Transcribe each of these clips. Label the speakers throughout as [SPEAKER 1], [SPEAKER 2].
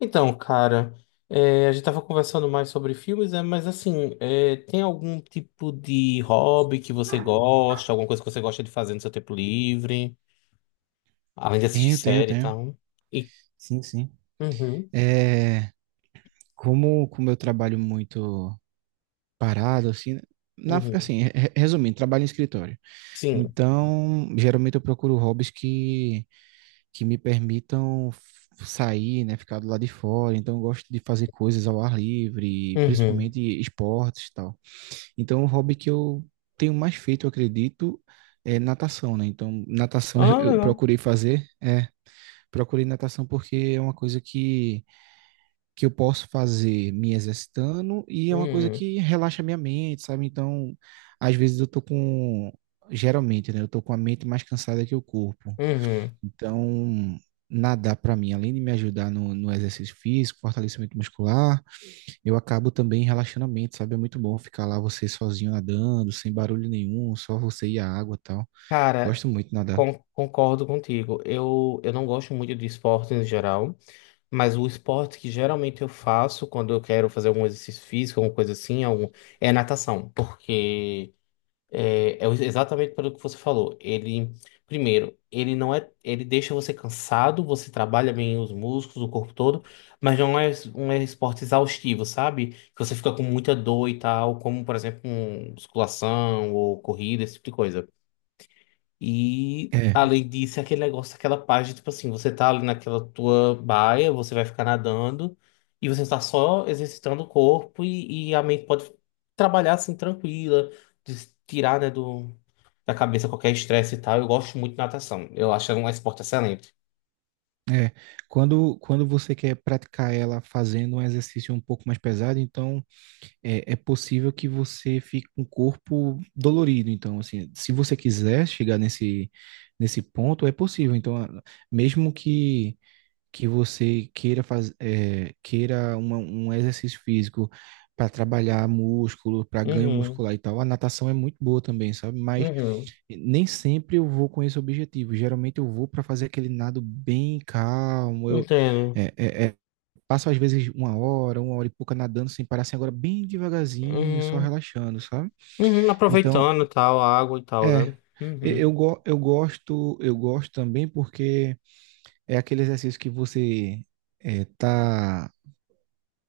[SPEAKER 1] Então, cara, a gente tava conversando mais sobre filmes, né? Mas assim, tem algum tipo de hobby que você gosta, alguma coisa que você gosta de fazer no seu tempo livre, além de assistir
[SPEAKER 2] Tenho, tenho,
[SPEAKER 1] série e
[SPEAKER 2] tenho.
[SPEAKER 1] tal? E,
[SPEAKER 2] Sim, sim.
[SPEAKER 1] uhum,
[SPEAKER 2] É, como eu trabalho muito parado, assim, né? Na,
[SPEAKER 1] uhum,
[SPEAKER 2] assim, resumindo, trabalho em escritório.
[SPEAKER 1] sim,
[SPEAKER 2] Então, geralmente eu procuro hobbies que me permitam sair, né, ficar do lado de fora. Então, eu gosto de fazer coisas ao ar livre,
[SPEAKER 1] uhum.
[SPEAKER 2] principalmente esportes e tal. Então, o hobby que eu tenho mais feito, eu acredito, é natação, né? Então, natação eu
[SPEAKER 1] Ah,
[SPEAKER 2] eu
[SPEAKER 1] legal.
[SPEAKER 2] procurei natação porque é uma coisa que eu posso fazer me exercitando e é uma coisa
[SPEAKER 1] Uhum,
[SPEAKER 2] que relaxa a minha mente, sabe? Então, às vezes eu tô com, geralmente, né? Eu tô com a mente mais cansada que o corpo.
[SPEAKER 1] uhum.
[SPEAKER 2] Então, nadar para mim, além de me ajudar no exercício físico, fortalecimento muscular, eu acabo também relaxando a mente, sabe? É muito bom ficar lá você sozinho nadando, sem barulho nenhum, só você e a água, e tal.
[SPEAKER 1] Cara,
[SPEAKER 2] Gosto muito de nadar.
[SPEAKER 1] concordo contigo. Eu não gosto muito de esporte em geral, mas o esporte que geralmente eu faço quando eu quero fazer algum exercício físico, alguma coisa assim, algum, é natação, porque exatamente pelo que você falou. Ele, primeiro, ele não é, ele deixa você cansado, você trabalha bem os músculos, o corpo todo, mas não é um esporte exaustivo, sabe? Que você fica com muita dor e tal, como, por exemplo, um, musculação ou corrida, esse tipo de coisa. E,
[SPEAKER 2] É,
[SPEAKER 1] além disso, é aquele negócio, aquela página, tipo assim, você tá ali naquela tua baia, você vai ficar nadando, e você tá só exercitando o corpo e a mente pode trabalhar assim, tranquila de se tirar, né, do da cabeça qualquer estresse e tal. Eu gosto muito de natação. Eu acho um esporte excelente.
[SPEAKER 2] quando você quer praticar ela fazendo um exercício um pouco mais pesado, então é possível que você fique com o corpo dolorido. Então, assim, se você quiser chegar nesse ponto, é possível. Então, mesmo que você queira um exercício físico para trabalhar músculo, para ganho
[SPEAKER 1] Uhum,
[SPEAKER 2] muscular e tal, a natação é muito boa também, sabe? Mas
[SPEAKER 1] uhum,
[SPEAKER 2] nem sempre eu vou com esse objetivo. Geralmente eu vou para fazer aquele nado bem calmo. Eu,
[SPEAKER 1] entendo.
[SPEAKER 2] é, é, é Passo às vezes uma hora e pouca nadando sem parar, assim, agora bem devagarzinho, só
[SPEAKER 1] Uhum,
[SPEAKER 2] relaxando, sabe?
[SPEAKER 1] uhum,
[SPEAKER 2] Então,
[SPEAKER 1] aproveitando e tal, a água e tal,
[SPEAKER 2] é,
[SPEAKER 1] né? Uhum.
[SPEAKER 2] eu gosto também porque é aquele exercício que você tá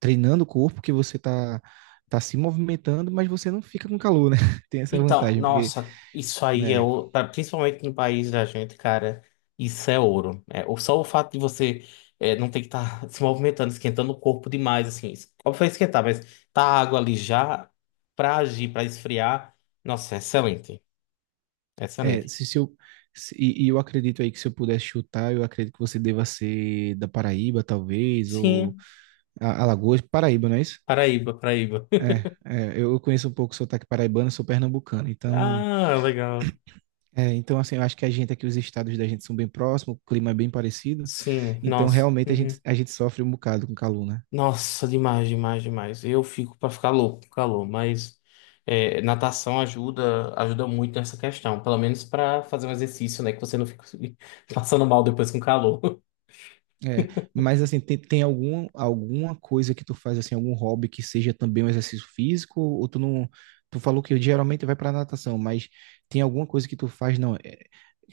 [SPEAKER 2] treinando o corpo, que você tá se movimentando, mas você não fica com calor, né? Tem essa
[SPEAKER 1] Então,
[SPEAKER 2] vantagem, porque,
[SPEAKER 1] nossa, isso aí
[SPEAKER 2] é,
[SPEAKER 1] principalmente no país da gente, cara, isso é ouro. Só o fato de você não ter que estar se movimentando, esquentando o corpo demais, assim. Óbvio que vai esquentar, mas tá a água ali já pra agir, pra esfriar. Nossa, é excelente.
[SPEAKER 2] é,
[SPEAKER 1] Excelente.
[SPEAKER 2] se eu, se- e eu acredito aí que se eu pudesse chutar, eu acredito que você deva ser da Paraíba, talvez, ou
[SPEAKER 1] Sim,
[SPEAKER 2] Alagoas, Paraíba, não é isso?
[SPEAKER 1] Paraíba, Paraíba.
[SPEAKER 2] É, eu conheço um pouco o sotaque paraibano, sou pernambucano, então,
[SPEAKER 1] Ah, legal.
[SPEAKER 2] então assim, eu acho que a gente aqui, os estados da gente são bem próximos, o clima é bem parecido,
[SPEAKER 1] Sim,
[SPEAKER 2] então
[SPEAKER 1] nossa.
[SPEAKER 2] realmente a gente,
[SPEAKER 1] Uhum.
[SPEAKER 2] a gente sofre um bocado com calor, né?
[SPEAKER 1] Nossa, demais, demais, demais. Eu fico pra ficar louco com calor, mas é, natação ajuda, ajuda muito nessa questão. Pelo menos pra fazer um exercício, né? Que você não fica passando mal depois com calor.
[SPEAKER 2] É, mas assim, tem alguma coisa que tu faz, assim, algum hobby que seja também um exercício físico, ou tu não, tu falou que geralmente vai pra natação, mas tem alguma coisa que tu faz, não, é,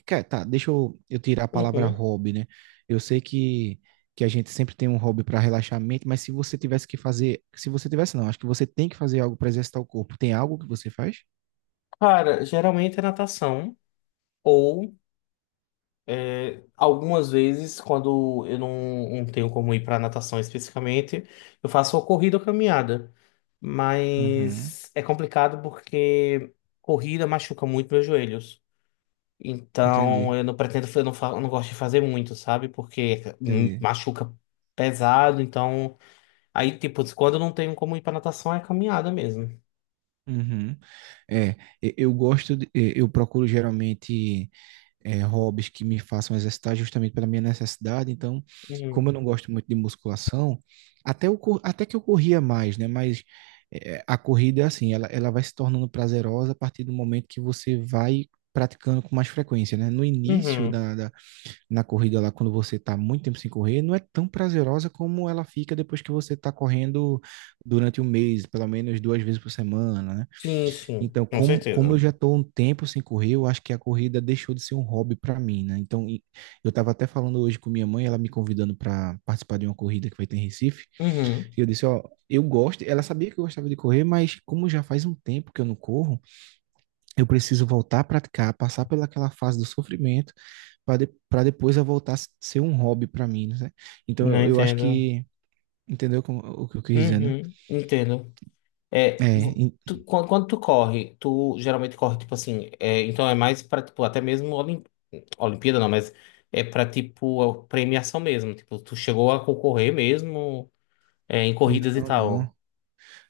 [SPEAKER 2] cara, tá, deixa eu tirar a palavra
[SPEAKER 1] Uhum.
[SPEAKER 2] hobby, né, eu sei que a gente sempre tem um hobby para relaxar a mente, mas se você tivesse que fazer, se você tivesse não, acho que você tem que fazer algo para exercitar o corpo, tem algo que você faz?
[SPEAKER 1] Cara, geralmente é natação. Ou é, algumas vezes, quando eu não tenho como ir para natação especificamente, eu faço ou corrida ou caminhada.
[SPEAKER 2] Uhum.
[SPEAKER 1] Mas é complicado porque corrida machuca muito meus joelhos. Então
[SPEAKER 2] Entendi,
[SPEAKER 1] eu não pretendo, eu não gosto de fazer muito, sabe? Porque
[SPEAKER 2] entendi.
[SPEAKER 1] machuca pesado. Então, aí, tipo, quando eu não tenho como ir para natação, é caminhada mesmo.
[SPEAKER 2] Uhum. É, e- eu gosto, de- e- eu procuro geralmente hobbies que me façam exercitar justamente pela minha necessidade. Então,
[SPEAKER 1] Uhum.
[SPEAKER 2] como eu não gosto muito de musculação, até que eu corria mais, né? Mas a corrida é assim, ela vai se tornando prazerosa a partir do momento que você vai praticando com mais frequência, né? No início
[SPEAKER 1] Uhum.
[SPEAKER 2] na corrida lá, quando você está muito tempo sem correr, não é tão prazerosa como ela fica depois que você está correndo durante um mês, pelo menos duas vezes por semana, né?
[SPEAKER 1] Sim, sim,
[SPEAKER 2] Então,
[SPEAKER 1] com
[SPEAKER 2] como eu
[SPEAKER 1] certeza.
[SPEAKER 2] já estou um tempo sem correr, eu acho que a corrida deixou de ser um hobby para mim, né? Então, eu estava até falando hoje com minha mãe, ela me convidando para participar de uma corrida que vai ter em Recife,
[SPEAKER 1] Uhum.
[SPEAKER 2] e eu disse, ó, eu gosto, ela sabia que eu gostava de correr, mas como já faz um tempo que eu não corro, eu preciso voltar a praticar, passar pelaquela fase do sofrimento para depois eu voltar a ser um hobby para mim, né? Então
[SPEAKER 1] Não
[SPEAKER 2] eu acho
[SPEAKER 1] entendo.
[SPEAKER 2] que entendeu o que eu quis dizer, né?
[SPEAKER 1] Uhum. Entendo. É,
[SPEAKER 2] É,
[SPEAKER 1] quando, tu corre, tu geralmente corre, tipo assim, é, então é mais pra, tipo, até mesmo Olimpíada, não, mas é pra, tipo, a premiação mesmo, tipo, tu chegou a concorrer mesmo, é, em corridas e
[SPEAKER 2] não,
[SPEAKER 1] tal.
[SPEAKER 2] não,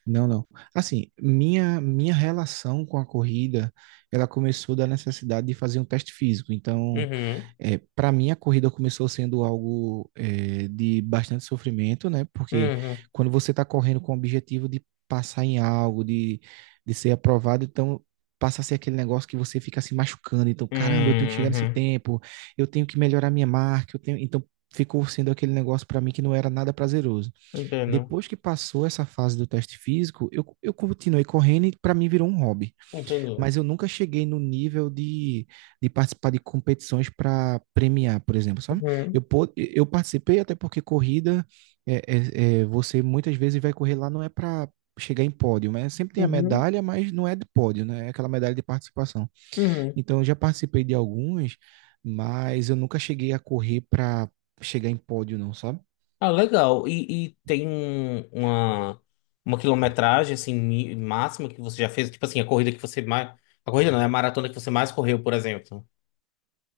[SPEAKER 2] não, não. Assim, minha relação com a corrida, ela começou da necessidade de fazer um teste físico. Então.
[SPEAKER 1] Uhum,
[SPEAKER 2] Para mim, a corrida começou sendo algo de bastante sofrimento, né? Porque
[SPEAKER 1] uhum,
[SPEAKER 2] quando você está correndo com o objetivo de passar em algo, de ser aprovado, então passa a ser aquele negócio que você fica se machucando. Então, caramba, eu tenho que
[SPEAKER 1] uhum,
[SPEAKER 2] chegar nesse
[SPEAKER 1] uhum.
[SPEAKER 2] tempo, eu tenho que melhorar minha marca, eu tenho... Então, ficou sendo aquele negócio para mim que não era nada prazeroso.
[SPEAKER 1] Entendo,
[SPEAKER 2] Depois que passou essa fase do teste físico, eu continuei correndo e para mim virou um hobby,
[SPEAKER 1] entendi.
[SPEAKER 2] mas eu nunca cheguei no nível de, participar de competições para premiar, por exemplo, sabe? Eu,
[SPEAKER 1] Uhum,
[SPEAKER 2] po- eu participei até porque corrida, você muitas vezes vai correr lá, não é para chegar em pódio, né? Sempre tem a
[SPEAKER 1] uhum,
[SPEAKER 2] medalha, mas não é de pódio, né? É aquela medalha de participação.
[SPEAKER 1] uhum.
[SPEAKER 2] Então, eu já participei de algumas, mas eu nunca cheguei a correr para chegar em pódio, não, sabe?
[SPEAKER 1] Ah, legal, e tem um, uma quilometragem, assim, máxima que você já fez, tipo assim, a corrida não, é a maratona que você mais correu, por exemplo.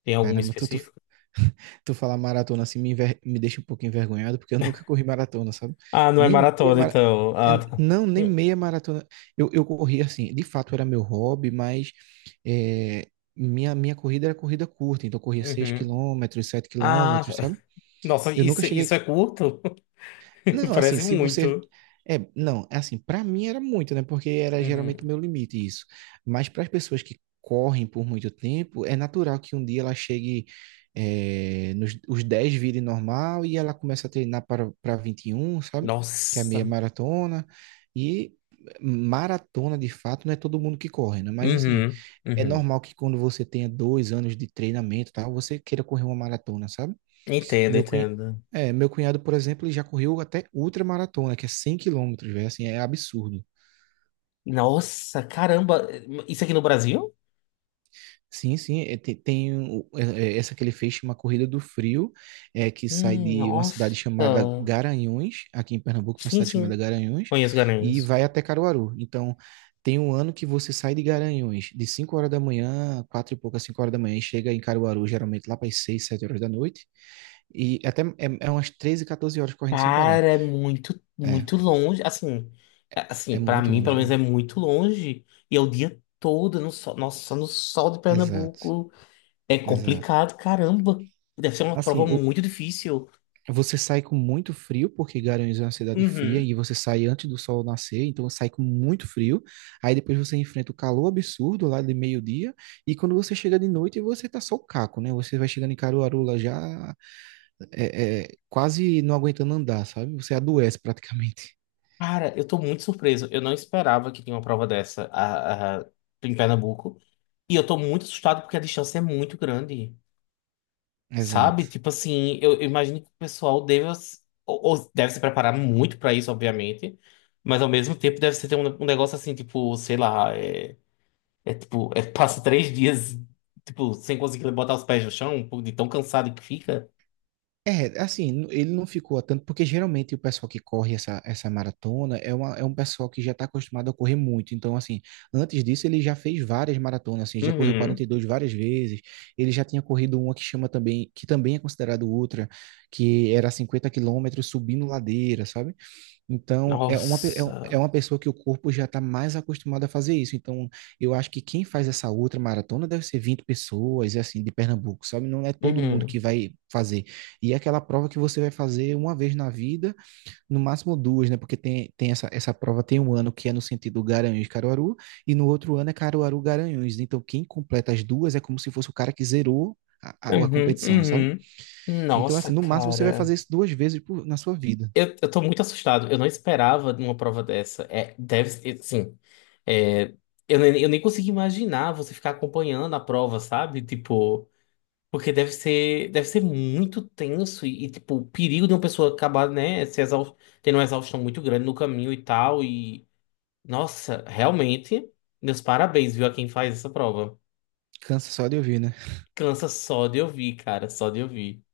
[SPEAKER 1] Tem alguma
[SPEAKER 2] Caramba,
[SPEAKER 1] específica?
[SPEAKER 2] tu falar maratona assim me deixa um pouco envergonhado, porque eu nunca corri maratona, sabe?
[SPEAKER 1] Ah, não é
[SPEAKER 2] Nem meia
[SPEAKER 1] maratona,
[SPEAKER 2] mara...
[SPEAKER 1] então. Ah, tá.
[SPEAKER 2] não, nem
[SPEAKER 1] Hum,
[SPEAKER 2] meia maratona. Eu corri assim, de fato era meu hobby, mas é, minha corrida era corrida curta, então eu corria 6
[SPEAKER 1] uhum.
[SPEAKER 2] quilômetros, sete
[SPEAKER 1] Ah,
[SPEAKER 2] quilômetros, sabe?
[SPEAKER 1] nossa,
[SPEAKER 2] Eu nunca
[SPEAKER 1] isso
[SPEAKER 2] cheguei
[SPEAKER 1] é curto?
[SPEAKER 2] não, assim,
[SPEAKER 1] Parece
[SPEAKER 2] se você.
[SPEAKER 1] muito.
[SPEAKER 2] É, não, é assim, pra mim era muito, né? Porque era geralmente o
[SPEAKER 1] Uhum.
[SPEAKER 2] meu limite isso. Mas para as pessoas que correm por muito tempo, é natural que um dia ela chegue nos os 10 virem normal e ela começa a treinar para, para 21, sabe? Que é a
[SPEAKER 1] Nossa.
[SPEAKER 2] meia maratona. E maratona, de fato, não é todo mundo que corre, né? Mas assim,
[SPEAKER 1] Uhum.
[SPEAKER 2] é
[SPEAKER 1] Uhum.
[SPEAKER 2] normal que quando você tenha 2 anos de treinamento, e tal, você queira correr uma maratona, sabe?
[SPEAKER 1] Entendo,
[SPEAKER 2] Meu cunhado,
[SPEAKER 1] entendo.
[SPEAKER 2] meu cunhado, por exemplo, ele já correu até ultramaratona, que é 100 quilômetros, velho, assim, é absurdo.
[SPEAKER 1] Nossa, caramba. Isso aqui no Brasil?
[SPEAKER 2] Sim, sim, tem, essa que ele fez, chama Corrida do Frio, que sai de uma cidade chamada
[SPEAKER 1] Nossa.
[SPEAKER 2] Garanhuns, aqui em Pernambuco tem uma
[SPEAKER 1] Sim,
[SPEAKER 2] cidade chamada
[SPEAKER 1] sim.
[SPEAKER 2] Garanhuns,
[SPEAKER 1] Conheço
[SPEAKER 2] e
[SPEAKER 1] Garanhuns.
[SPEAKER 2] vai até Caruaru. Então, tem um ano que você sai de Garanhuns de 5 horas da manhã, 4 e pouca, 5 horas da manhã, e chega em Caruaru, geralmente lá para as 6, 7 horas da noite, e até é umas 13, 14 horas correndo sem parar.
[SPEAKER 1] Cara, é muito,
[SPEAKER 2] É,
[SPEAKER 1] muito longe. Assim,
[SPEAKER 2] é,
[SPEAKER 1] assim, para
[SPEAKER 2] muito
[SPEAKER 1] mim,
[SPEAKER 2] longe,
[SPEAKER 1] pelo menos,
[SPEAKER 2] velho.
[SPEAKER 1] é muito longe. E é o dia todo no sol. Nossa, no sol de
[SPEAKER 2] Exato,
[SPEAKER 1] Pernambuco. É
[SPEAKER 2] exato.
[SPEAKER 1] complicado, caramba. Deve ser uma prova
[SPEAKER 2] Assim,
[SPEAKER 1] muito difícil.
[SPEAKER 2] você sai com muito frio, porque Garanhuns é uma cidade fria,
[SPEAKER 1] Uhum.
[SPEAKER 2] e você sai antes do sol nascer, então sai com muito frio. Aí depois você enfrenta o calor absurdo lá de meio-dia, e quando você chega de noite, você tá só o caco, né? Você vai chegando em Caruaru lá já quase não aguentando andar, sabe? Você adoece praticamente.
[SPEAKER 1] Cara, eu tô muito surpreso. Eu não esperava que tinha uma prova dessa em Pernambuco. E eu tô muito assustado porque a distância é muito grande. Sabe?
[SPEAKER 2] Exato.
[SPEAKER 1] Tipo assim, eu imagino que o pessoal deve, ou deve se preparar muito pra isso, obviamente. Mas ao mesmo tempo deve ser ter um, um negócio assim, tipo, sei lá, é, passa três dias, tipo, sem conseguir botar os pés no chão, de tão cansado que fica.
[SPEAKER 2] É, assim, ele não ficou a tanto, porque geralmente o pessoal que corre essa maratona é um pessoal que já está acostumado a correr muito. Então, assim, antes disso ele já fez várias maratonas, assim, já correu
[SPEAKER 1] Uhum.
[SPEAKER 2] 42 várias vezes. Ele já tinha corrido uma que chama também, que também é considerado ultra, que era 50 quilômetros subindo ladeira, sabe? Então, é uma, pe- é um- é
[SPEAKER 1] Nossa.
[SPEAKER 2] uma pessoa que o corpo já está mais acostumado a fazer isso. Então, eu acho que quem faz essa outra maratona deve ser 20 pessoas, assim, de Pernambuco, sabe? Não é todo mundo que
[SPEAKER 1] Uhum.
[SPEAKER 2] vai fazer. E é aquela prova que você vai fazer uma vez na vida, no máximo duas, né? Porque tem essa prova, tem um ano que é no sentido Garanhuns-Caruaru, e no outro ano é Caruaru-Garanhuns. Então, quem completa as duas é como se fosse o cara que zerou a
[SPEAKER 1] Uhum.
[SPEAKER 2] competição, sabe?
[SPEAKER 1] Uhum.
[SPEAKER 2] Então,
[SPEAKER 1] Nossa,
[SPEAKER 2] assim, no máximo você vai
[SPEAKER 1] cara.
[SPEAKER 2] fazer isso duas vezes na sua vida.
[SPEAKER 1] Eu tô muito assustado. Eu não esperava de uma prova dessa. É, deve ser, assim. é, eu nem consigo imaginar você ficar acompanhando a prova, sabe? Tipo, porque deve ser muito tenso tipo, o perigo de uma pessoa acabar, né, se exau- tendo uma exaustão muito grande no caminho e tal. E, nossa, realmente, meus parabéns, viu, a quem faz essa prova.
[SPEAKER 2] Cansa só de ouvir, né?
[SPEAKER 1] Cansa só de ouvir, cara, só de ouvir.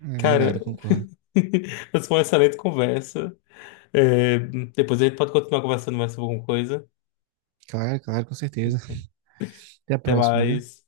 [SPEAKER 2] É
[SPEAKER 1] Cara,
[SPEAKER 2] verdade, concordo.
[SPEAKER 1] mas foi uma excelente conversa. É, depois a gente pode continuar conversando mais sobre alguma coisa.
[SPEAKER 2] Claro, claro, com certeza. Até a
[SPEAKER 1] Até
[SPEAKER 2] próxima, viu?
[SPEAKER 1] mais.